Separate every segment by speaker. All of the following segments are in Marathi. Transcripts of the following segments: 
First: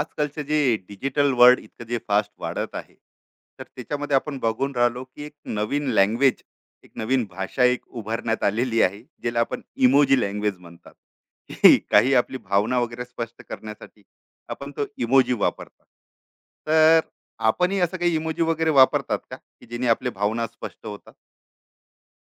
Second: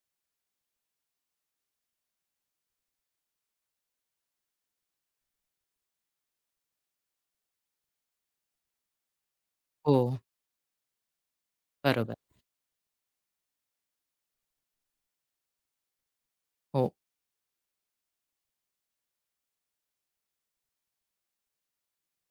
Speaker 1: आजकालचे जे डिजिटल वर्ल्ड इतकं जे फास्ट वाढत आहे तर त्याच्यामध्ये आपण बघून राहिलो की एक नवीन लँग्वेज एक नवीन भाषा एक उभारण्यात आलेली आहे ज्याला आपण
Speaker 2: हो,
Speaker 1: इमोजी लँग्वेज म्हणतात. ही
Speaker 2: बरोबर.
Speaker 1: काही आपली भावना वगैरे स्पष्ट करण्यासाठी आपण तो इमोजी वापरतात.
Speaker 2: हो.
Speaker 1: तर आपणही असं काही इमोजी वगैरे वापरतात का की जेणे आपले भावना स्पष्ट होतात?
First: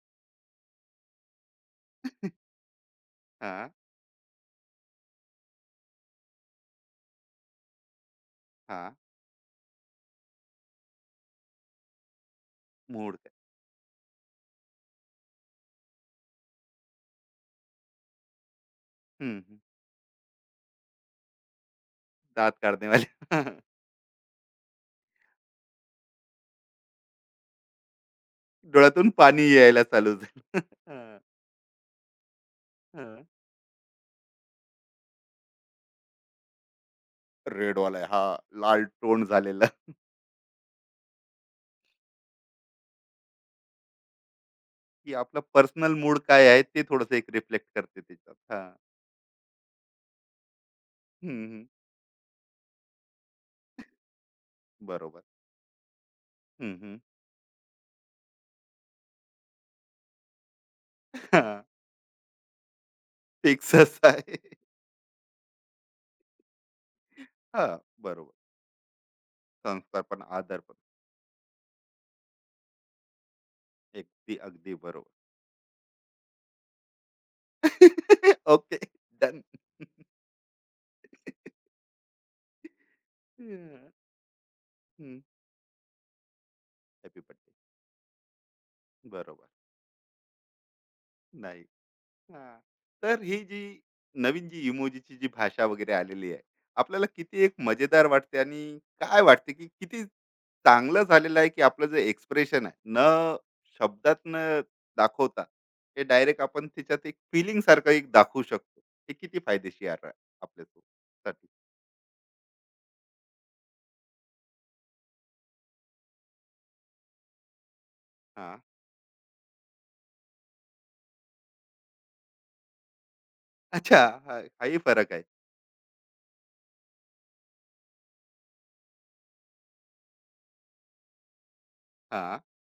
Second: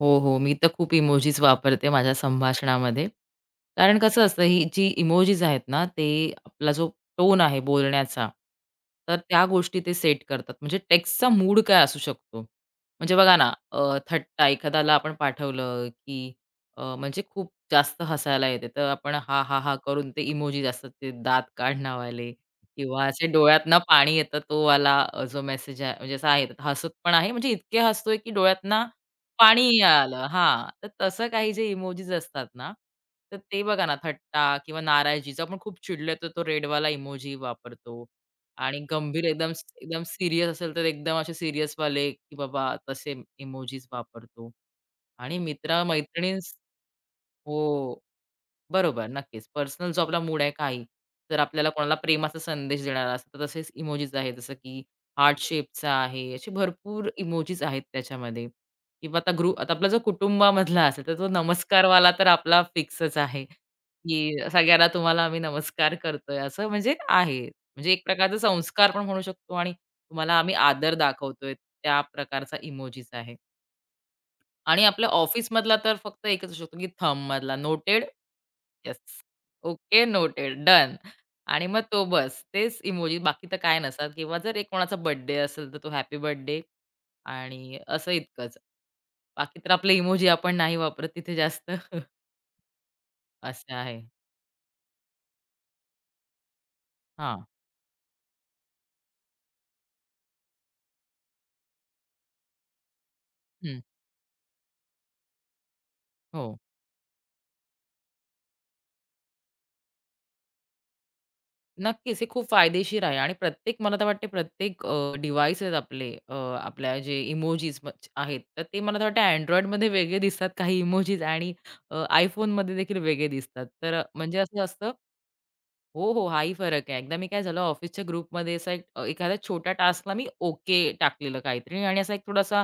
Speaker 2: हो, हो. मी तर खूप इमोजीस वापरते माझ्या संभाषणामध्ये.
Speaker 1: हा.
Speaker 2: कारण कसं असतं, ही जी इमोजीज आहेत ना, ते आपला जो टोन आहे बोलण्याचा,
Speaker 1: हा.
Speaker 2: तर त्या गोष्टी ते सेट करतात. म्हणजे टेक्स्टचा मूड काय असू शकतो. म्हणजे
Speaker 1: मूड काय.
Speaker 2: बघा ना, थट्टा एखाद्याला आपण पाठवलं, की म्हणजे खूप जास्त हसायला येते, तर आपण
Speaker 1: हम्म,
Speaker 2: हां,
Speaker 1: हम्म.
Speaker 2: हां, हां करून ते इमोजीस असतात, ते दात काढणावाले
Speaker 1: दात काढणे
Speaker 2: किंवा असे
Speaker 1: वाले.
Speaker 2: डोळ्यातनं पाणी येतं, तो वाला जो मेसेज आहे, म्हणजे असा आहे, हसत पण आहे, म्हणजे इतके हसतोय, की डोळ्यातनं
Speaker 1: डोळ्यातून पाणी
Speaker 2: पाणी
Speaker 1: यायला चालू
Speaker 2: आलं.
Speaker 1: झालं.
Speaker 2: हां, तर
Speaker 1: हा,
Speaker 2: तसं काही जे इमोजीस असतात ना,
Speaker 1: हा.
Speaker 2: तर ते बघा ना, थट्टा किंवा नाराजीचा आपण खूप चिडलं तर तो रेडवाला इमोजी
Speaker 1: रेडवाला
Speaker 2: वापरतो
Speaker 1: आहे. हा
Speaker 2: आणि
Speaker 1: लाल
Speaker 2: गंभीर
Speaker 1: टोन
Speaker 2: एकदम
Speaker 1: झालेला.
Speaker 2: एकदम सीरियस असेल तर एकदम असे सिरियस वाले, की बाबा तसे इमोजीज वापरतो
Speaker 1: की
Speaker 2: आणि
Speaker 1: आपला पर्सनल मूड काय
Speaker 2: मित्र-मैत्रिणींस
Speaker 1: आहे ते थोडंसं एक रिफ्लेक्ट
Speaker 2: हो.
Speaker 1: करते त्याच्यात. हां.
Speaker 2: बरोबर, नक्कीच. पर्सनल जो आपला मूड आहे काही.
Speaker 1: हं,
Speaker 2: जर
Speaker 1: हं.
Speaker 2: आपल्याला कोणाला प्रेमाचा संदेश देणारा असेल तर तसेच इमोजीस आहेत. जसं की
Speaker 1: बरोबर.
Speaker 2: हार्ट शेपचा आहे. असे
Speaker 1: हं, हं.
Speaker 2: भरपूर इमोजीज आहेत त्याच्यामध्ये किंवा आता आपला जो कुटुंबामधला असेल तर तो
Speaker 1: हां.
Speaker 2: नमस्कारवाला तर आपला फिक्सच आहे,
Speaker 1: फिक्सच
Speaker 2: की
Speaker 1: आहे.
Speaker 2: सगळ्यांना तुम्हाला आम्ही नमस्कार करतोय असं म्हणजे आहे.
Speaker 1: हां,
Speaker 2: म्हणजे एक
Speaker 1: बरोबर.
Speaker 2: प्रकारचा संस्कार पण म्हणू शकतो आणि
Speaker 1: संस्कार पण
Speaker 2: तुम्हाला आम्ही
Speaker 1: आदर पण.
Speaker 2: आदर दाखवतोय त्या प्रकारचा इमोजीस आहे.
Speaker 1: अगदी, अगदी
Speaker 2: आणि आपल्या
Speaker 1: बरोबर.
Speaker 2: ऑफिसमधला तर फक्त एकच असू शकतो, की थंबमधला noted,
Speaker 1: okay.
Speaker 2: Yes,
Speaker 1: done.
Speaker 2: Okay, noted, done. आणि मग तो बस. तेच इमोजी बाकी तर काय
Speaker 1: हं,
Speaker 2: नसतात किंवा जर एक कोणाचा
Speaker 1: हं.
Speaker 2: बर्थडे असेल, तर तो हॅपी बर्थडे
Speaker 1: हॅपी बर्थडे.
Speaker 2: आणि असं इतकंच.
Speaker 1: बरोबर.
Speaker 2: बाकी तर आपले इमोजी आपण नाही वापरत तिथे
Speaker 1: नाही.
Speaker 2: जास्त.
Speaker 1: हां. तर ही जी
Speaker 2: असं आहे.
Speaker 1: नवीन जी इमोजीची जी भाषा वगैरे आलेली आहे, आपल्याला किती
Speaker 2: हां.
Speaker 1: एक मजेदार वाटते आणि काय वाटते, की किती चांगलं झालेलं आहे, की आपलं जे एक्सप्रेशन आहे, न
Speaker 2: हं.
Speaker 1: शब्दात न दाखवता, हे डायरेक्ट
Speaker 2: हो.
Speaker 1: आपण त्याच्यात एक फीलिंग सारखं एक दाखवू शकतो. हे किती फायदेशीर आहे आपल्यासाठी?
Speaker 2: नक्कीच, हे खूप फायदेशीर आहे आणि प्रत्येक मला तर वाटते प्रत्येक डिव्हाइस आहेत आपले आपल्या जे इमोजीस आहेत,
Speaker 1: हां.
Speaker 2: तर ते मला तर वाटतं Androidमध्ये वेगळे दिसतात काही इमोजीस आणि iPhoneमध्ये देखील वेगळे दिसतात. तर
Speaker 1: अच्छा,
Speaker 2: म्हणजे असं
Speaker 1: हाही
Speaker 2: असतं.
Speaker 1: फरक आहे.
Speaker 2: हो, हो. हाही फरक आहे. एकदा मी काय झालं ऑफिसच्या ग्रुपमध्ये असा एक एखाद्या छोट्या टास्कला मी ओके टाकलेलं काहीतरी आणि असा एक
Speaker 1: हां,
Speaker 2: थोडासा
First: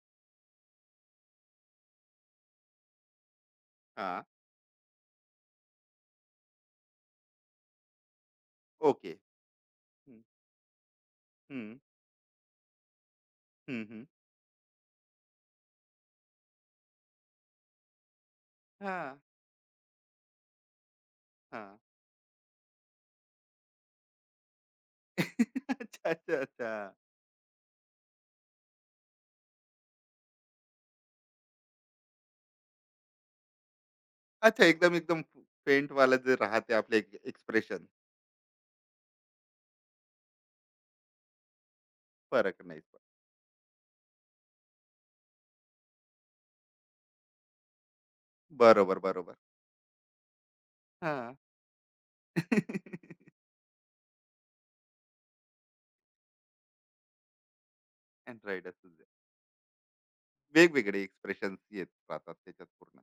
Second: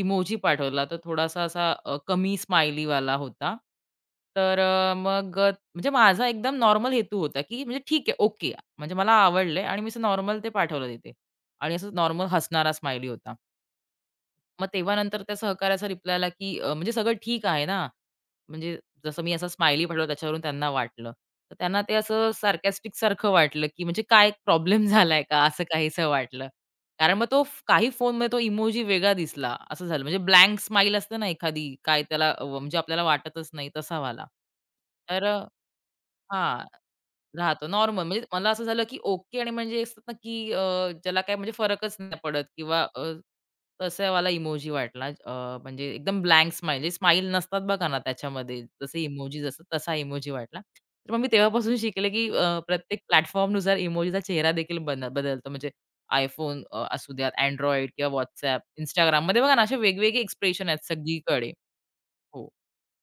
Speaker 2: इमोजी पाठवला. तर थोडासा असा कमी स्माइलीवाला होता.
Speaker 1: हां.
Speaker 2: तर मग म्हणजे माझा एकदम नॉर्मल हेतू होता, की म्हणजे ठीक आहे, ओके. म्हणजे मला
Speaker 1: ओके.
Speaker 2: आवडलंय आणि मी असं
Speaker 1: हं,
Speaker 2: नॉर्मल ते पाठवलं तिथे
Speaker 1: हं,
Speaker 2: आणि असं नॉर्मल हसणारा स्माइली होता.
Speaker 1: हं, हं.
Speaker 2: मग तेव्हा नंतर त्या सहकाऱ्याचा रिप्लाय आला, की म्हणजे सगळं ठीक आहे ना. म्हणजे
Speaker 1: हां,
Speaker 2: जसं मी असा स्माइली पाठवला त्याच्यावरून त्यांना वाटलं. तर
Speaker 1: हां.
Speaker 2: त्यांना ते असं सार्कॅस्टिक सारखं वाटलं, की म्हणजे काय प्रॉब्लेम झालाय का? असं काहीसं
Speaker 1: अच्छा, अच्छा,
Speaker 2: वाटलं.
Speaker 1: अच्छा.
Speaker 2: कारण मग तो काही फोनमध्ये तो इमोजी वेगळा दिसला, असं झालं. म्हणजे ब्लँक स्माईल असते ना एखादी, काय त्याला म्हणजे आपल्याला वाटतच नाही तसा वाला.
Speaker 1: अच्छा, एकदम, एकदम
Speaker 2: तर
Speaker 1: फेंट वाला जे
Speaker 2: हां.
Speaker 1: राहते आपले एक
Speaker 2: राहतो
Speaker 1: एक्सप्रेशन,
Speaker 2: नॉर्मल. म्हणजे मला असं झालं, की ओके आणि म्हणजे असतात ना, की ज्याला काही म्हणजे फरकच नाही पडत
Speaker 1: फरक
Speaker 2: किंवा
Speaker 1: नाही पडत.
Speaker 2: तसावाला इमोजी वाटला. म्हणजे एकदम ब्लँक स्माईल, म्हणजे स्माईल नसतात बघा ना त्याच्यामध्ये,
Speaker 1: बरोबर,
Speaker 2: जसे
Speaker 1: बरोबर.
Speaker 2: इमोजीस असतात तसा इमोजी वाटला. तर मग मी
Speaker 1: हां.
Speaker 2: तेव्हापासून शिकले, की प्रत्येक प्लॅटफॉर्मनुसार इमोजीचा चेहरा देखील बदलतो. म्हणजे iPhone असू द्यात, Android किंवा WhatsApp,
Speaker 1: अँड्रॉइड असू द्या.
Speaker 2: Instagramमध्ये बघा ना, असे वेगवेगळे एक्सप्रेशन आहेत
Speaker 1: वेगवेगळे
Speaker 2: सगळीकडे.
Speaker 1: एक्सप्रेशन्स येत राहतात
Speaker 2: हो.
Speaker 1: त्याच्यात पूर्ण.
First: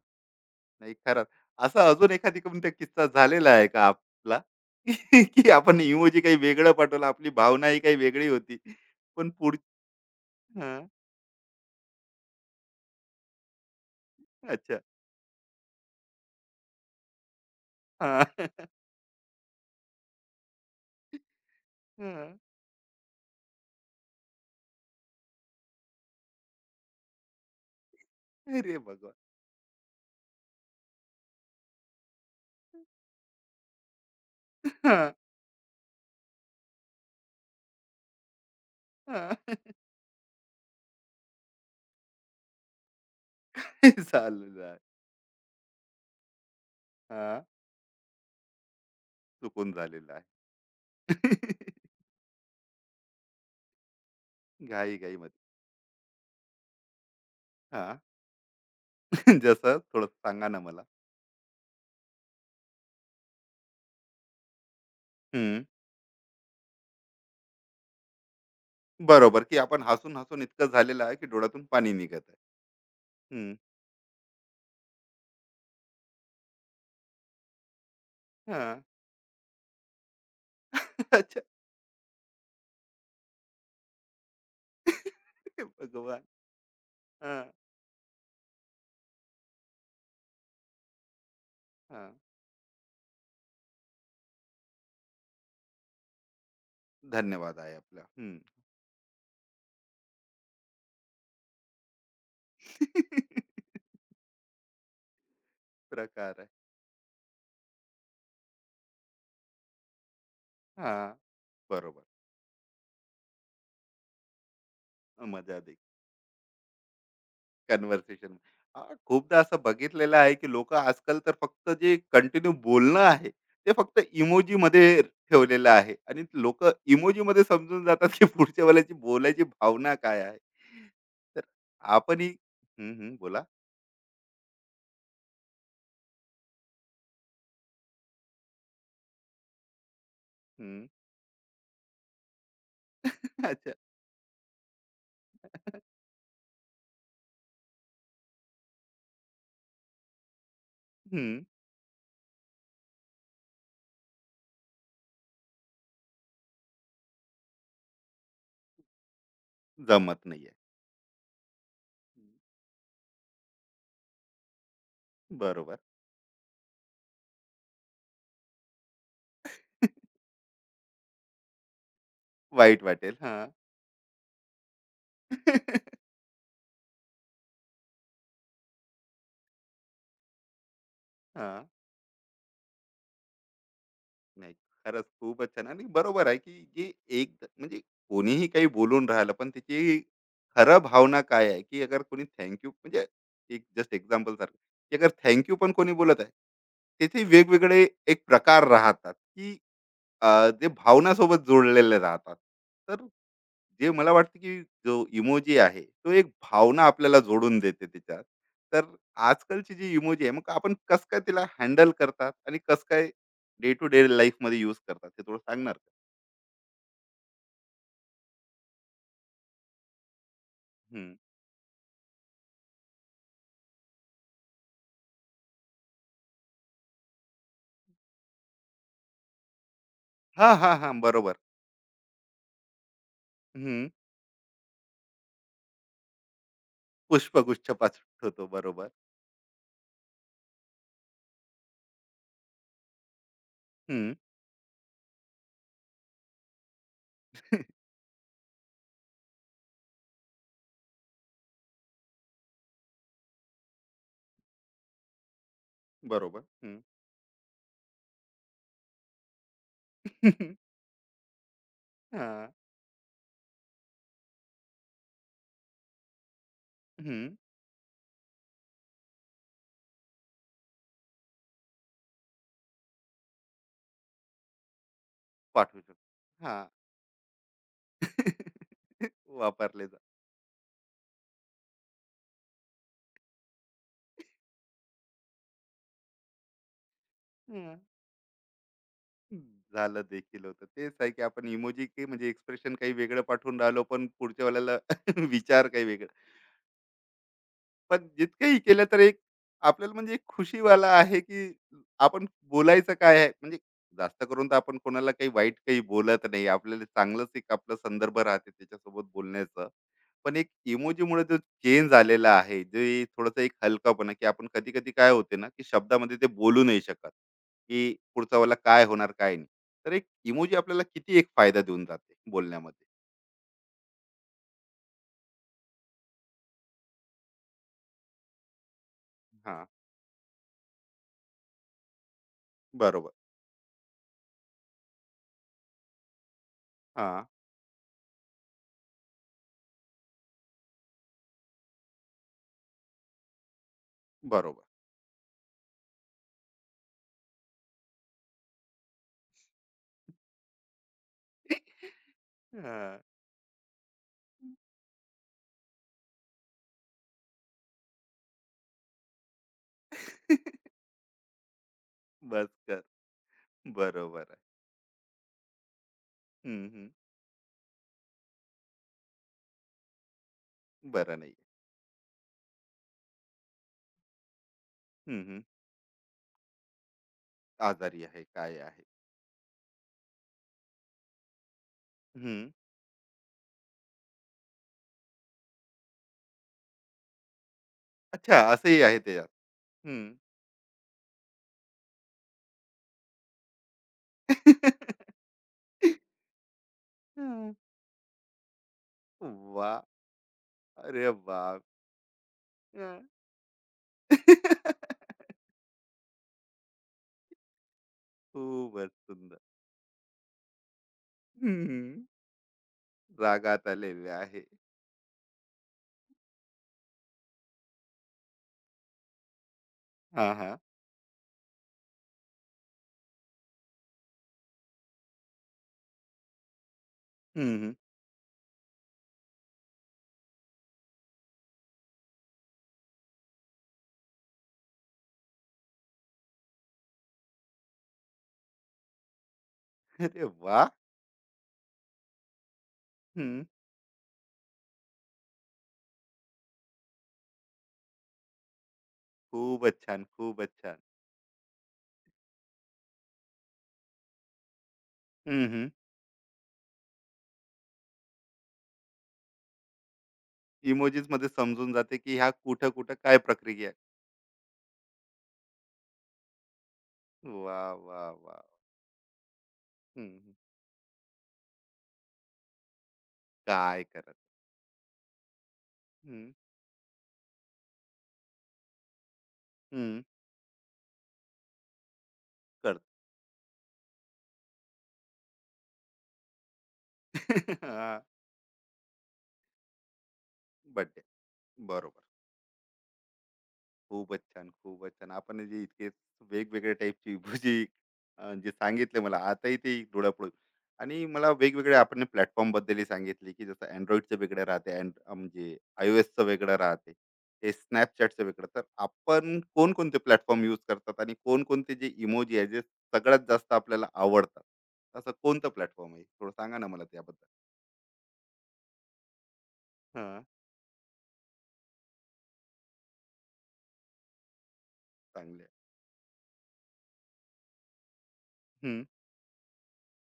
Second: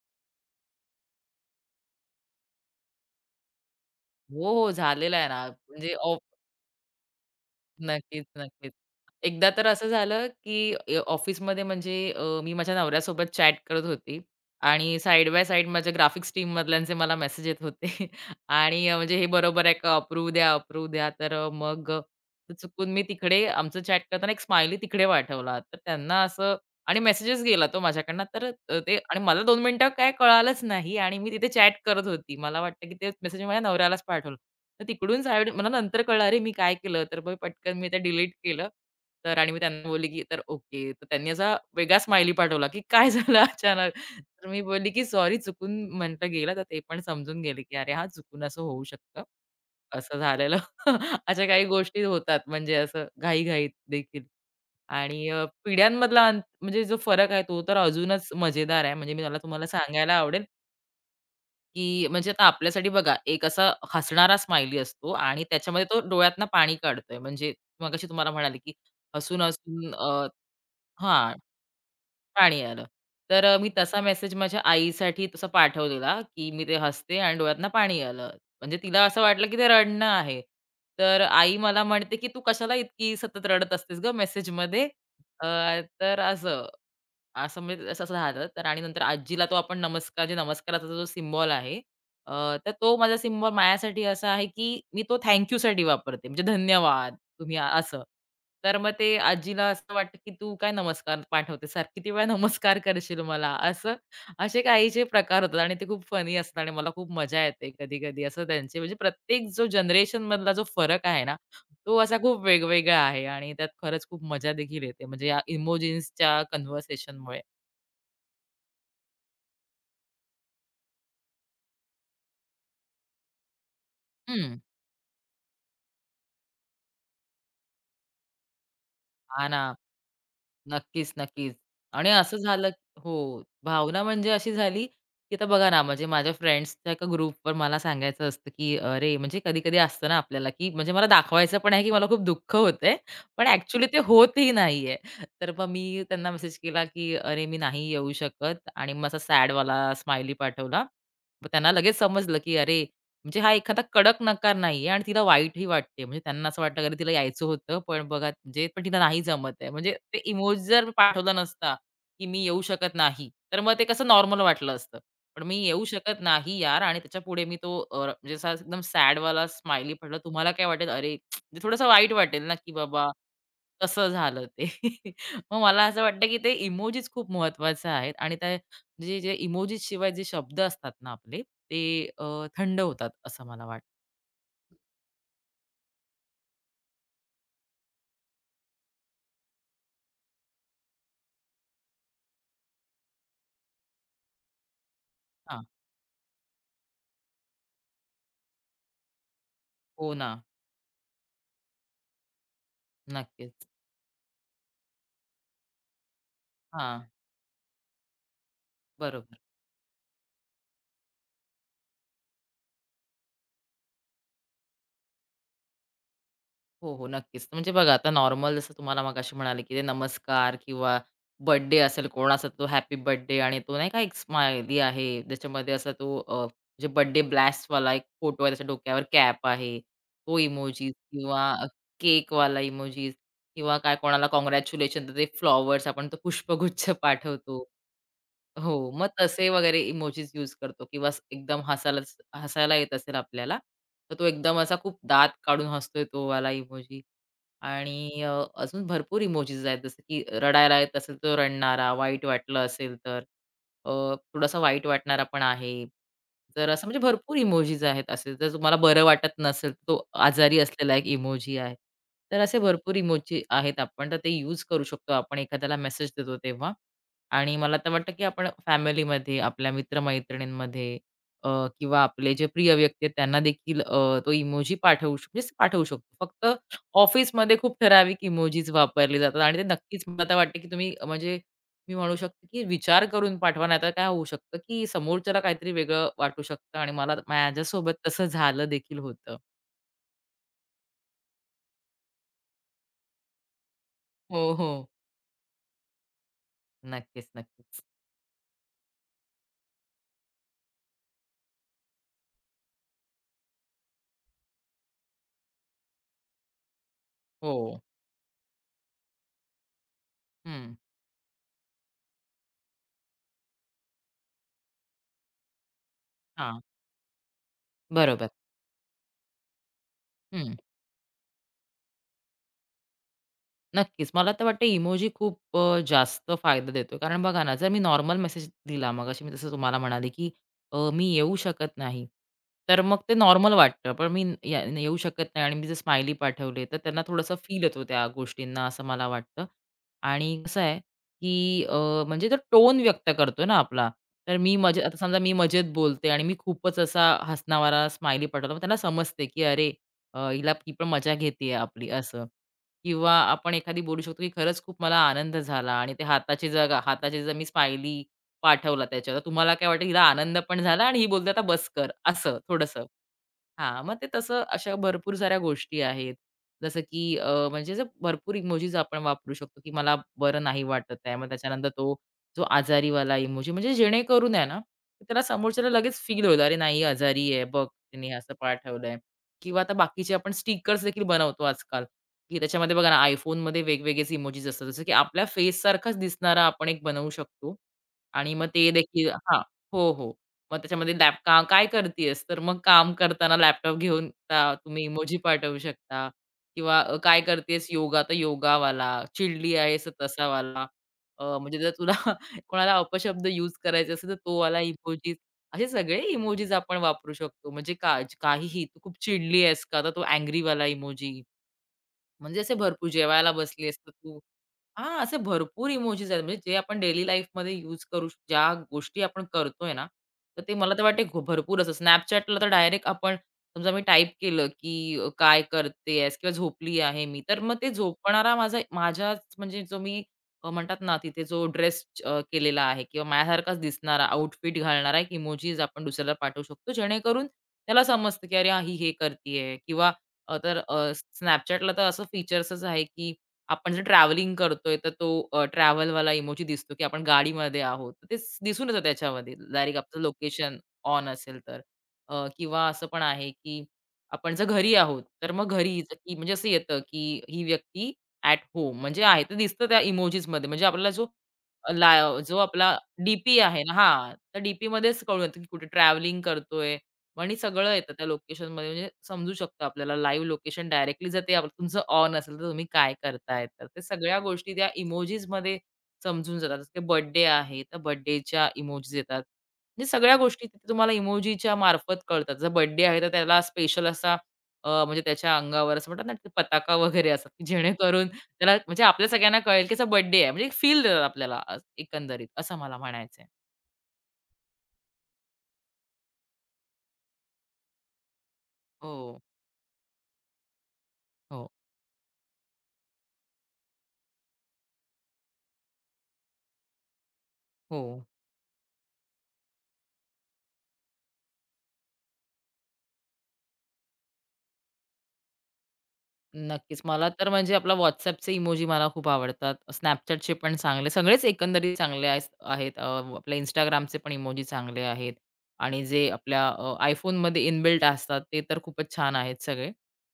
Speaker 1: नाही खरंच. असा अजून एखादी कोणता किस्सा झालेला आहे का आपला?
Speaker 2: हो, हो, झालेला आहे ना.
Speaker 1: की आपण
Speaker 2: म्हणजे
Speaker 1: इमोजी काही वेगळं पाठवलं, आपली भावना ही काही
Speaker 2: नक्कीच,
Speaker 1: वेगळी होती.
Speaker 2: नक्कीच.
Speaker 1: पण
Speaker 2: एकदा
Speaker 1: पुढ
Speaker 2: तर असं झालं, की
Speaker 1: हां,
Speaker 2: ऑफिसमध्ये म्हणजे मी माझ्या नवऱ्यासोबत चॅट करत होती
Speaker 1: अच्छा.
Speaker 2: आणि साइड बाय साइड माझ्या ग्राफिक्स टीममधल्यांचे मला मेसेज येत होते
Speaker 1: हां.
Speaker 2: आणि म्हणजे हे बरोबर आहे का? अप्रूव्ह द्या, अप्रूव्ह द्या. तर मग
Speaker 1: हां.
Speaker 2: तर चुकून मी तिकडे आमचं चॅट करताना एक स्माइली तिकडे पाठवला. तर त्यांना असं आणि मेसेजच गेला तो माझ्याकडनं. तर
Speaker 1: अरे
Speaker 2: ते
Speaker 1: भगवान!
Speaker 2: आणि मला 2 मिनिटं काय कळालंच नाही आणि मी तिथे चॅट करत होती. मला वाटतं, की ते मेसेज माझ्या नवऱ्यालाच पाठवलं. तर
Speaker 1: हां,
Speaker 2: तिकडून साईड मला नंतर कळलं, अरे मी काय केलं? तर मग पटकन मी ते डिलीट केलं. तर आणि
Speaker 1: हां.
Speaker 2: मी त्यांना बोलली, की "तर ओके." तर त्यांनी असा वेगळा स्माइली पाठवला, की "काय झालं अचानक?" तर
Speaker 1: चालेल
Speaker 2: मी
Speaker 1: आहे.
Speaker 2: बोलली, की "सॉरी चुकून म्हटलं गेलं." तर ते पण समजून
Speaker 1: हां,
Speaker 2: गेले, की "अरे हां, चुकून असं होऊ शकतं."
Speaker 1: चुकून झालेलं
Speaker 2: असं झालेलं.
Speaker 1: आहे.
Speaker 2: अशा काही गोष्टी होतात म्हणजे असं घाई-घाईत देखील. आणि
Speaker 1: घाई-घाईमध्ये.
Speaker 2: पिढ्यांमधला अंत म्हणजे जो फरक आहे तो तर
Speaker 1: हां.
Speaker 2: अजूनच मजेदार आहे. म्हणजे मी मला तुम्हाला
Speaker 1: जसं थोडं
Speaker 2: सांगायला आवडेल.
Speaker 1: सांगा ना मला?
Speaker 2: की म्हणजे आता आपल्यासाठी बघा, एक असा हसणारा स्माइली असतो आणि
Speaker 1: हं.
Speaker 2: त्याच्यामध्ये तो डोळ्यातनं पाणी काढतोय. म्हणजे मगाशी तुम्हाला म्हणाले, की
Speaker 1: बरोबर, की आपण
Speaker 2: हसून-हसून
Speaker 1: हसून-हसून इतकं झालेलं आहे, की
Speaker 2: हां,
Speaker 1: डोळ्यातून पाणी निघत आहे.
Speaker 2: पाणी आलं. तर
Speaker 1: हं.
Speaker 2: मी तसा मेसेज माझ्या आईसाठी तसा पाठवलेला, की मी ते हसते आणि डोळ्यातनं पाणी आलं. म्हणजे
Speaker 1: हां.
Speaker 2: तिला असं वाटलं, की ते रडणं आहे. तर
Speaker 1: अच्छा.
Speaker 2: आई मला म्हणते, की "तू कशाला इतकी सतत रडत असतेस गं मेसेजमध्ये?"
Speaker 1: हे
Speaker 2: तर
Speaker 1: भगवान!
Speaker 2: असं.
Speaker 1: हां,
Speaker 2: असं म्हणजे तसं झालं तर आणि नंतर आजीला तो आपण नमस्कार जे नमस्काराचा जो सिम्बॉल आहे
Speaker 1: हां.
Speaker 2: अ, तर तो माझा सिम्बॉल माझ्यासाठी असा आहे की मी तो थँक साठी वापरते म्हणजे धन्यवाद तुम्ही
Speaker 1: धन्यवाद आहे आपला.
Speaker 2: असं
Speaker 1: हं.
Speaker 2: तर मग ते आजीला असं वाटतं की तू काय नमस्कार पाठवते सार किती वेळा नमस्कार करशील मला असं असे काहीचे प्रकार होतात आणि ते खूप
Speaker 1: प्रकार
Speaker 2: फनी
Speaker 1: आहे.
Speaker 2: असतात आणि मला खूप मजा येते कधी कधी असं त्यांचे म्हणजे प्रत्येक जो जनरेशन मधला जो फरक
Speaker 1: हां,
Speaker 2: आहे ना तो
Speaker 1: बरोबर.
Speaker 2: असा खूप वेगवेगळा आहे आणि त्यात खरंच खूप मजा देखील येते. म्हणजे या
Speaker 1: मजा दे.
Speaker 2: इमोजिन्सच्या कन्व्हर्सेशनमुळे.
Speaker 1: कन्व्हर्सेशन. हां, खूपदा असं बघितलेलं आहे, की लोकं आजकाल तर फक्त जे कंटिन्यू बोलणं आहे, ते फक्त
Speaker 2: हं.
Speaker 1: इमोजीमध्ये ठेवलेलं आहे आणि लोकं इमोजीमध्ये समजून जातात, की पुढच्या वेळेची बोलायची
Speaker 2: हां ना.
Speaker 1: भावना काय आहे.
Speaker 2: नक्कीच,
Speaker 1: तर
Speaker 2: नक्कीच. आणि
Speaker 1: आपणही
Speaker 2: असं झालं
Speaker 1: हं,
Speaker 2: हो.
Speaker 1: हं. बोला.
Speaker 2: भावना म्हणजे अशी झाली, की आता बघा ना, म्हणजे माझ्या फ्रेंड्सच्या एका ग्रुपवर मला सांगायचं असतं, की अरे, म्हणजे कधी-कधी असतं ना आपल्याला, की
Speaker 1: हं.
Speaker 2: म्हणजे मला दाखवायचं पण आहे, की मला खूप दुःख होतंय, पण
Speaker 1: अच्छा.
Speaker 2: ॲक्चुअली ते होतही नाहीये. तर मग मी त्यांना मेसेज केला, की "अरे, मी नाही येऊ शकत" आणि मग असा सॅडवाला स्माइली पाठवला.
Speaker 1: हं.
Speaker 2: मग त्यांना लगेच समजलं, की अरे म्हणजे हा एखादा कडक नकार नाहीये आणि तिला वाईटही वाटते. म्हणजे त्यांना असं वाटलं, "अरे, तिला यायचं होतं, पण बघा म्हणजे पण तिला नाही जमत आहे." म्हणजे ते
Speaker 1: जमत नाहीये.
Speaker 2: इमोजी जर पाठवला नसता, की "मी येऊ शकत नाही," तर मग ते कसं नॉर्मल वाटलं असतं. पण मी
Speaker 1: बरोबर.
Speaker 2: येऊ शकत नाही यार आणि त्याच्यापुढे मी तो म्हणजे असा एकदम सॅडवाला स्माइली पडला. तुम्हाला काय वाटेल? अरे, म्हणजे थोडंसं वाईट वाटेल ना, की
Speaker 1: वाईट
Speaker 2: बाबा
Speaker 1: वाटेल. हां.
Speaker 2: कसं झालं ते.
Speaker 1: हां.
Speaker 2: मग मला असं वाटतं, की ते इमोजीज खूप महत्त्वाचे आहेत आणि त्या म्हणजे जे इमोजीज शिवाय जे शब्द असतात ना आपले, ते अ, थंड होतात असं मला वाटतं.
Speaker 1: नाही, खरंच खूपच छान आणि बरोबर आहे, की जे एक म्हणजे कोणीही काही बोलून राहिलं, पण त्याची खरं भावना काय आहे, की अगर कोणी थँक यू म्हणजे एक जस्ट एक्झाम्पल सारखं, की अगर थँक
Speaker 2: हां.
Speaker 1: पण कोणी बोलत आहे, त्याचे वेगवेगळे एक प्रकार राहतात, की
Speaker 2: हो ना.
Speaker 1: जे भावनासोबत जोडलेले राहतात. तर
Speaker 2: नक्कीच.
Speaker 1: जे मला वाटतं, की जो इमोजी आहे, तो एक भावना
Speaker 2: हां.
Speaker 1: आपल्याला जोडून देते त्याच्यात. तर
Speaker 2: बरोबर.
Speaker 1: आजकालची जी इमोजी आहे, मग आपण कसं काय तिला हँडल करतात आणि कसं काय डे टू डे लाईफमध्ये युज करतात ते थोडं सांगणार का?
Speaker 2: हो, हो. नक्कीच. म्हणजे बघा आता नॉर्मल जसं तुम्हाला मगाशी म्हणाले, की ते नमस्कार किंवा
Speaker 1: हम्म.
Speaker 2: बर्थडे असेल कोणाचा तो हॅपी बर्थडे आणि तो नाही का एक स्माइली आहे त्याच्यामध्ये असा तो म्हणजे बर्थडे ब्लास्टवाला एक फोटो आहे त्याच्या डोक्यावर कॅप आहे. तो
Speaker 1: हां, हां,
Speaker 2: इमोजीस
Speaker 1: हां. बरोबर.
Speaker 2: किंवा केकवाला इमोजीस किंवा
Speaker 1: हं.
Speaker 2: काय कोणाला कॉन्ग्रॅच्युलेशन तर ते फ्लॉवर्स आपण तो पुष्पगुच्छ पाठवतो.
Speaker 1: पुष्पगुच्छ पाठवतो. होतो. बरोबर.
Speaker 2: हो, मग तसे वगैरे इमोजीस यूज करतो किंवा एकदम हसायला येत असेल आपल्याला,
Speaker 1: हं.
Speaker 2: तर तो एकदम असा खूप दात काढून हसतोय तो वाला इमोजी आणि अजून भरपूर इमोजीस आहेत जसं की रडायला येत असेल तर रडणारा, वाईट वाटलं असेल तर. अ, थोडासा वाईट वाटणारा पण आहे.
Speaker 1: बरोबर.
Speaker 2: तर
Speaker 1: हं.
Speaker 2: असं म्हणजे भरपूर इमोजीज आहेत असे. जर तुम्हाला बरं वाटत नसेल, तो आजारी असलेला एक इमोजी आहे.
Speaker 1: हां.
Speaker 2: तर
Speaker 1: हं.
Speaker 2: असे भरपूर इमोजी आहेत आपण, तर ते यूज करू शकतो आपण एखाद्याला मेसेज देतो तेव्हा. आणि मला तर वाटतं, की आपण फॅमिलीमध्ये, आपल्या मित्र अ, किंवा आपले जे प्रिय व्यक्ती आहेत त्यांना देखील तो इमोजी पाठवू शक म्हणजे
Speaker 1: पाठवू
Speaker 2: पाठवू
Speaker 1: शकतो.
Speaker 2: शकतो. फक्त
Speaker 1: हां.
Speaker 2: ऑफिसमध्ये खूप ठराविक इमोजीज वापरले जातात आणि ते
Speaker 1: वापरले जा
Speaker 2: नक्कीच मला तर वाटतं, की तुम्ही म्हणजे मी म्हणू शकते, की विचार करून पाठवा. नाहीतर काय होऊ शकतं, की समोरच्याला काहीतरी वेगळं वाटू शकतं आणि मला
Speaker 1: हं.
Speaker 2: माझ्यासोबत तसं झालं देखील होतं.
Speaker 1: झालं देखील होतं. तेच आहे की आपण इमोजी की म्हणजे एक्सप्रेशन काही वेगळं पाठवून राहिलो, पण पुढच्या
Speaker 2: हो,
Speaker 1: वेळेला
Speaker 2: हो.
Speaker 1: विचार काही वेगळे
Speaker 2: नक्कीच, नक्कीच.
Speaker 1: पण जितकंही केलं तर एक आपल्याला म्हणजे एक खुशीवाला आहे, की आपण बोलायचं काय आहे म्हणजे जास्त करून तर आपण कोणाला काही वाईट काही बोलत नाही. आपल्याला चांगलंच एक
Speaker 2: हो.
Speaker 1: आपला संदर्भ राहते त्याच्यासोबत बोलण्याचं. पण एक
Speaker 2: हं.
Speaker 1: इमोजीमुळे जो चेंज आलेला आहे, जे थोडंसं एक हलकापणा, की आपण कधी-कधी काय होते ना, की शब्दामध्ये ते
Speaker 2: हां.
Speaker 1: बोलू नाही शकत, की
Speaker 2: बरोबर.
Speaker 1: पुढचावाला काय होणार, काय नाही. तर एक
Speaker 2: हं.
Speaker 1: इमोजी आपल्याला किती एक फायदा देऊन जाते बोलण्यामध्ये.
Speaker 2: नक्कीच. मला तर वाटतं इमोजी खूप जास्त फायदा देतो. कारण बघा ना, जर मी नॉर्मल मेसेज दिला, मगाशी मी जसं
Speaker 1: हां,
Speaker 2: तुम्हाला म्हणाले, की मी येऊ शकत नाही, तर मग
Speaker 1: बरोबर.
Speaker 2: ते नॉर्मल वाटतं. पण मी या येऊ शकत नाही आणि मी जर स्माइली पाठवले, तर त्यांना
Speaker 1: हां,
Speaker 2: थोडंसं फील येतो त्या गोष्टींना, असं मला वाटतं. आणि कसं आहे, की म्हणजे तो टोन व्यक्त करतो ना आपला. तर मी
Speaker 1: बरोबर.
Speaker 2: मजेत आता समजा मी मजेत बोलते आणि मी खूपच असा हसणावारा स्माइली पाठवला, मग त्यांना समजते, की "अरे, हिला ही पण मजा घेतीये आपली," असं.
Speaker 1: हां.
Speaker 2: किंवा आपण एखादी बोलू शकतो, की खरंच खूप मला आनंद झाला आणि ते हाताची जर मी स्माइली पाठवला त्याच्यावर, तर तुम्हाला काय वाटेल हिला आनंद पण झाला आणि ही बोलते आता बस कर, असं
Speaker 1: बस.
Speaker 2: थोडंसं. हां, मग ते
Speaker 1: बरोबर आहे.
Speaker 2: तसं अशा भरपूर साऱ्या गोष्टी आहेत.
Speaker 1: हं,
Speaker 2: जसं
Speaker 1: हं.
Speaker 2: की म्हणजे असं भरपूर इमोजीज आपण वापरू शकतो, की मला बरं नाही वाटत आहे.
Speaker 1: बरं
Speaker 2: मग
Speaker 1: नाहीये.
Speaker 2: त्याच्यानंतर तो जो आजारीवाला इमोजी म्हणजे जेणेकरून आहे ना, त्याला
Speaker 1: हं, हं.
Speaker 2: समोरच्याला लगेच फील होईल, "अरे नाही आजारी आहे, बघ
Speaker 1: आजारी
Speaker 2: तिने
Speaker 1: आहे,
Speaker 2: असं
Speaker 1: काय आहे.
Speaker 2: पाठवलंय." किंवा आता बाकीचे आपण स्टिकर्स देखील बनवतो आजकाल, की
Speaker 1: हं.
Speaker 2: त्याच्यामध्ये बघा ना iPhoneमध्ये वेगवेगळेच इमोजीज असतात. जसं की आपल्या फेससारखाच दिसणारा आपण एक बनवू शकतो आणि
Speaker 1: अच्छा
Speaker 2: मग ते
Speaker 1: असंही आहे
Speaker 2: देखील
Speaker 1: त्याच्यात.
Speaker 2: हां. हो, हो.
Speaker 1: हं.
Speaker 2: मग त्याच्यामध्ये का काय करतीयेस? तर मग काम करताना लॅपटॉप घेऊन तुम्ही इमोजी पाठवू शकता किंवा काय
Speaker 1: हं. वाह!
Speaker 2: करतेस योगा? तर योगावाला, चिडली आहेस तर तसावाला.
Speaker 1: अरे
Speaker 2: म्हणजे
Speaker 1: बाप!
Speaker 2: जर तुला कोणाला
Speaker 1: हं.
Speaker 2: अपशब्द यूज करायचे असेल तर तो वाला इमोजी. असे सगळे इमोजीज आपण वापरू शकतो. म्हणजे का काहीही, "तू
Speaker 1: खूपच
Speaker 2: खूप
Speaker 1: सुंदर.
Speaker 2: चिडली आहेस का?" तर तो अँग्रीवाला इमोजी.
Speaker 1: हं.
Speaker 2: म्हणजे असे भरपूर जेवायला बसली
Speaker 1: रागात
Speaker 2: असतं
Speaker 1: आलेले
Speaker 2: तू.
Speaker 1: आहे.
Speaker 2: हां, असे भरपूर इमोजीस आहेत म्हणजे जे आपण डेली लाईफमध्ये यूज करू श- ज्या गोष्टी आपण करतोय ना,
Speaker 1: हां,
Speaker 2: तर ते
Speaker 1: हां.
Speaker 2: मला तर वाटते घो भरपूर असं Snapchatला तर डायरेक्ट आपण समजा मी टाइप केलं, की "काय करतेयस?" किंवा "झोपली आहे मी." तर
Speaker 1: हं,
Speaker 2: मग ते
Speaker 1: हं.
Speaker 2: झोपणारा माझा माझ्याच म्हणजे जो मी म्हणतात ना तिथे जो ड्रेस केलेला आहे किंवा माझ्यासारखाच दिसणारा आउटफिट घालणारा एक इमोजीस आपण दुसऱ्याला पाठवू शकतो. जेणेकरून त्याला समजतं, की "अरे, हां, ही हे करतीये" किंवा
Speaker 1: अरे
Speaker 2: अ, तर
Speaker 1: वाह!
Speaker 2: अ, Snapchatला तर असं फीचर्सच आहे, की
Speaker 1: हं.
Speaker 2: आपण जर ट्रॅव्हलिंग करतोय, तर तो ट्रॅव्हलवाला इमोजी दिसतो, की आपण गाडीमध्ये आहोत. तर ते स- दिसून येतं त्याच्यामध्ये डायरेक्ट
Speaker 1: खूपच
Speaker 2: आपलं
Speaker 1: छान, खूपच
Speaker 2: लोकेशन
Speaker 1: छान.
Speaker 2: ऑन असेल तर. किंवा असं पण आहे, की आपण जर घरी आहोत, तर मग घरी ज- की म्हणजे असं येतं, की ही व्यक्ती ॲट होम म्हणजे आहे. ते दिसतं त्या इमोजीसमध्ये. म्हणजे आपल्याला जो
Speaker 1: इमोजीस मध्ये समजून
Speaker 2: ला
Speaker 1: जाते, की ह्या
Speaker 2: जो आपला
Speaker 1: कुठं-कुठं काय
Speaker 2: डी आहे
Speaker 1: प्रक्रिया
Speaker 2: ना
Speaker 1: आहे.
Speaker 2: हां, तर डी-पीमध्येच कळून येतं, की कुठे ट्रॅव्हलिंग करतोय आणि सगळं
Speaker 1: वाह,
Speaker 2: येतं त्या
Speaker 1: वाह, वाह!
Speaker 2: लोकेशनमध्ये म्हणजे समजू शकतं आपल्याला
Speaker 1: हं.
Speaker 2: लाईव्ह लोकेशन डायरेक्टली जर ते आप तुमचं ऑन असेल तर तुम्ही काय करताय तर ते
Speaker 1: काय करत.
Speaker 2: सगळ्या गोष्टी त्या इमोजीसमध्ये
Speaker 1: हं,
Speaker 2: समजून जातात. जसं ते बर्थडे आहे तर बर्थडेच्या इमोजीस येतात. म्हणजे
Speaker 1: हं.
Speaker 2: सगळ्या गोष्टी तिथे तुम्हाला इमोजीच्या मार्फत कळतात. जर बर्थडे आहे तर त्याला स्पेशल असा म्हणजे त्याच्या अंगावर असं म्हणतात ना ते पताका वगैरे असतात की
Speaker 1: हा,
Speaker 2: जेणेकरून त्याला म्हणजे आपल्या सगळ्यांना कळेल की त्याचा बर्थडे आहे. म्हणजे एक फील देतात
Speaker 1: बड्डे
Speaker 2: आपल्याला
Speaker 1: बरोबर
Speaker 2: एकंदरीत असं मला म्हणायचंय.
Speaker 1: खूपच छान खूपच छान आपण जे इतके वेगवेगळ्या टाईपची भुजी अं, जे
Speaker 2: हो.
Speaker 1: सांगितले मला आताही ते डोळ्यापुढे आणि मला
Speaker 2: हो,
Speaker 1: वेगवेगळे आपण प्लॅटफॉर्म बद्दलही सांगितले की जसं अँड्रॉइडचं वेगळं राहते अँड म्हणजे आय ओ एसचं वेगळं राहते ते
Speaker 2: हो.
Speaker 1: स्नॅपचॅटचं वेगळं तर आपण कोणकोणते प्लॅटफॉर्म यूज करतात आणि कोणकोणते जे इमोजी आहे जे सगळ्यात जास्त आपल्याला आवडतात असं कोणतं प्लॅटफॉर्म आहे थोडं सांगा ना
Speaker 2: नक्कीच.
Speaker 1: मला
Speaker 2: मला
Speaker 1: त्याबद्दल.
Speaker 2: तर म्हणजे आपला WhatsAppचे इमोजी मला खूप आवडतात.
Speaker 1: हां.
Speaker 2: Snapchatचे पण चांगले, सगळेच एकंदरीत चांगले आहेस आहेत. आपल्या Instagramचे पण इमोजी चांगले आहेत
Speaker 1: चांगले.
Speaker 2: आणि जे आपल्या iPhoneमध्ये इनबिल्ट असतात, ते तर खूपच छान आहेत सगळे.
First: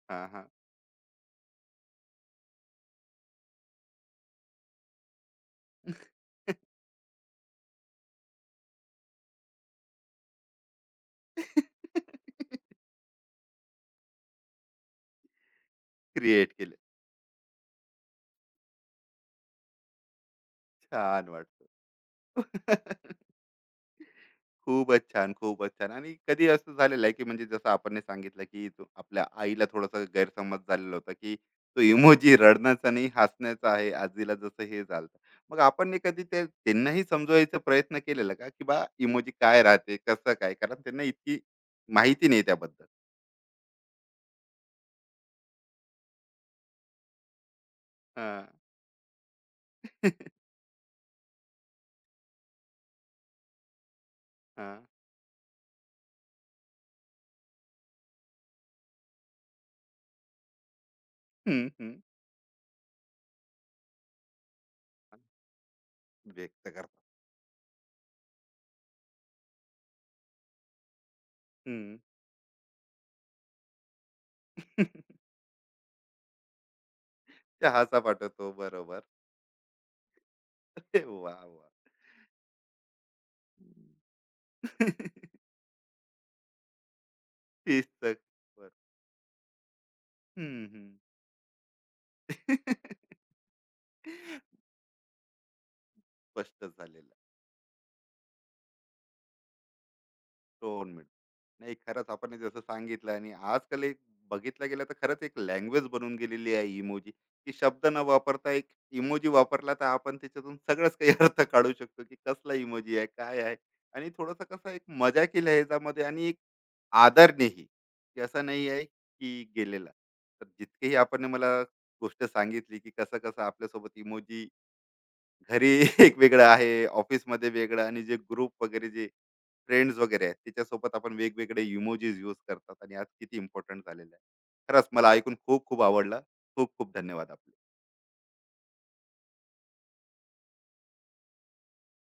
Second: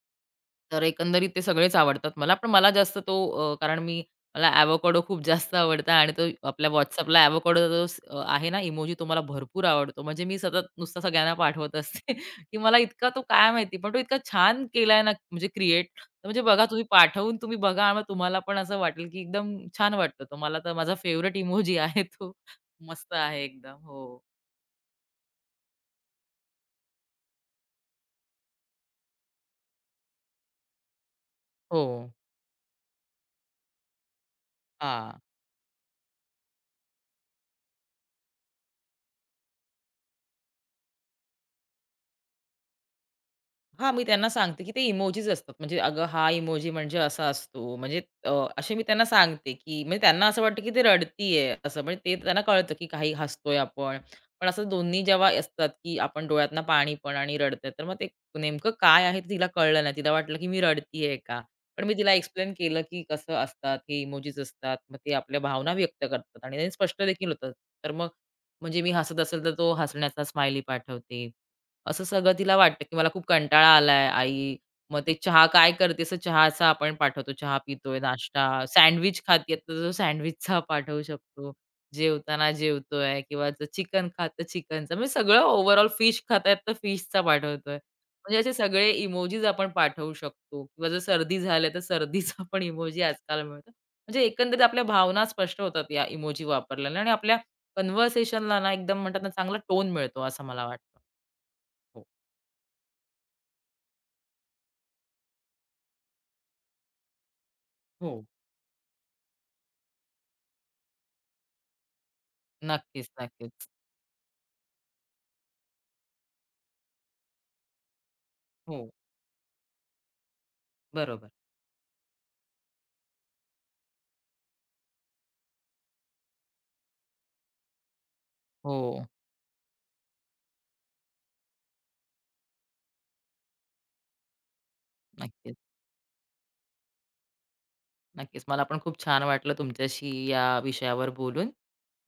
Speaker 1: हां, हां.
Speaker 2: तर एकंदरीत ते सगळेच आवडतात मला. पण मला जास्त तो कारण मी मला एवोकॅडो खूप जास्त आवडता आणि तो आपल्या WhatsAppला एवोकॅडोचा जो स आहे ना इमोजी तो मला भरपूर आवडतो. म्हणजे मी सतत नुसता सगळ्यांना पाठवत असते, की मला इतका तो काय माहिती, पण तो इतका छान केलाय ना म्हणजे क्रिएट. म्हणजे
Speaker 1: क्रिएट
Speaker 2: बघा
Speaker 1: केले.
Speaker 2: तुम्ही पाठवून तुम्ही बघा मग तुम्हाला पण असं वाटेल, की एकदम छान वाटतं. तो मला तर माझा
Speaker 1: छान
Speaker 2: फेव्हरेट इमोजी आहे तो.
Speaker 1: वाटतं.
Speaker 2: मस्त आहे एकदम. हो.
Speaker 1: खूपच छान, खूपच छान. आणि कधी असं झालेलं आहे, की म्हणजे जसं आपण नाही सांगितलं, की तो आपल्या आईला थोडासा गैरसमज झालेला होता, की तो
Speaker 2: हो.
Speaker 1: इमोजी रडण्याचा नाही, हसण्याचा आहे. आजीला जसं हे झालं.
Speaker 2: हां.
Speaker 1: मग आपण नाही कधी ते त्यांनाही समजवायचा प्रयत्न केलेला का, की इमोजी काय राहते, कसं काय? कारण त्यांना इतकी माहिती नाही त्याबद्दल.
Speaker 2: हां, मी त्यांना सांगते, की ते इमोजीस असतात. म्हणजे अगं, हा इमोजी म्हणजे असा असतो. म्हणजे
Speaker 1: हां.
Speaker 2: असे मी त्यांना सांगते, की म्हणजे त्यांना असं वाटतं, की ते रडतीये असं. म्हणजे ते त्यांना कळतं, की काही हसतोय आपण. पण असं
Speaker 1: हां.
Speaker 2: दोन्ही जेव्हा असतात, की आपण डोळ्यातनं पाणी पण आणि रडतंय, तर मग ते नेमकं काय आहे ते तिला कळलं नाही. तिला वाटलं, की मी रडतीये का?
Speaker 1: हं,
Speaker 2: पण मी
Speaker 1: हं.
Speaker 2: तिला एक्सप्लेन केलं, की कसं असतात, हे इमोजीस असतात. मग ते आपल्या भावना व्यक्त करतात आणि
Speaker 1: व्यक्त
Speaker 2: ते
Speaker 1: करतात.
Speaker 2: स्पष्ट देखील होतात. तर मग म्हणजे मी हसत असेल, तर तो हसण्याचा स्माइली पाठवते.
Speaker 1: हं.
Speaker 2: असं सगळं तिला वाटतं, की मला खूप कंटाळा आलाय आई. मग ते चहा काय करते? असं चहाचा आपण पाठवतो. चहा
Speaker 1: ते
Speaker 2: पितोय,
Speaker 1: हसा
Speaker 2: नाश्ता,
Speaker 1: पाठवतो. बरोबर.
Speaker 2: सँडविच खाते तर सँडविचचा पाठवू
Speaker 1: अरे वाह!
Speaker 2: शकतो.
Speaker 1: वाह!
Speaker 2: जेवताना जेवतोय किंवा जर चिकन खात तर
Speaker 1: हं.
Speaker 2: चिकनचा. म्हणजे सगळं ओव्हरऑल फिश खातायत तर फिशचा पाठवतोय.
Speaker 1: शिस्त.
Speaker 2: म्हणजे असे
Speaker 1: बरं.
Speaker 2: सगळे इमोजीस आपण पाठवू
Speaker 1: हं,
Speaker 2: शकतो
Speaker 1: हं.
Speaker 2: किंवा जर सर्दी झाली तर सर्दीचा पण इमोजी आजकाल मिळतो. म्हणजे एकंदरीत आपल्या भावना स्पष्ट होतात या इमोजी
Speaker 1: स्पष्ट
Speaker 2: वापरल्याने आणि
Speaker 1: झालेलं.
Speaker 2: आपल्या कन्व्हर्सेशनला ना एकदम म्हणतात ना चांगला टोन मिळतो असं मला
Speaker 1: टोन
Speaker 2: वाटतं.
Speaker 1: मिळून. नाही
Speaker 2: हो.
Speaker 1: खरंच आपण हे जसं सांगितलं आणि आजकाल एक बघितलं गेलं तर खरंच एक लँग्वेज बनून गेलेली आहे इमोजी, की शब्द न
Speaker 2: हो.
Speaker 1: वापरता एक इमोजी वापरला तर आपण त्याच्यातून सगळंच काही अर्थ काढू शकतो, की कसला इमोजी आहे,
Speaker 2: नक्कीच,
Speaker 1: काय आहे
Speaker 2: नक्कीच.
Speaker 1: आणि थोडंसं कसं एक मजाकील आहे ह्याच्यामध्ये आणि एक आदरनेही, की असं नाही आहे
Speaker 2: हो,
Speaker 1: की गेलेला. तर जितकेही आपण
Speaker 2: बरोबर.
Speaker 1: मला गोष्ट सांगितली, की कसं-कसं आपल्यासोबत इमोजी घरी एक वेगळं आहे, ऑफिसमध्ये वेगळं आणि जे ग्रुप वगैरे
Speaker 2: हो,
Speaker 1: जे फ्रेंड्स वगैरे आहेत, त्याच्यासोबत आपण वेगवेगळे इमोजीस यूज करतात आणि आज किती इम्पोर्टंट झालेलं आहे. खरंच मला ऐकून
Speaker 2: नक्कीच,
Speaker 1: खूप खूप आवडलं. खूप खूप धन्यवाद आपले.
Speaker 2: नक्कीच. मला पण खूप छान वाटलं तुमच्याशी या विषयावर बोलून.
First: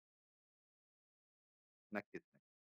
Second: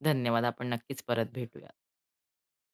Speaker 2: धन्यवाद. आपण नक्कीच परत भेटूया.
Speaker 1: नक्कीच.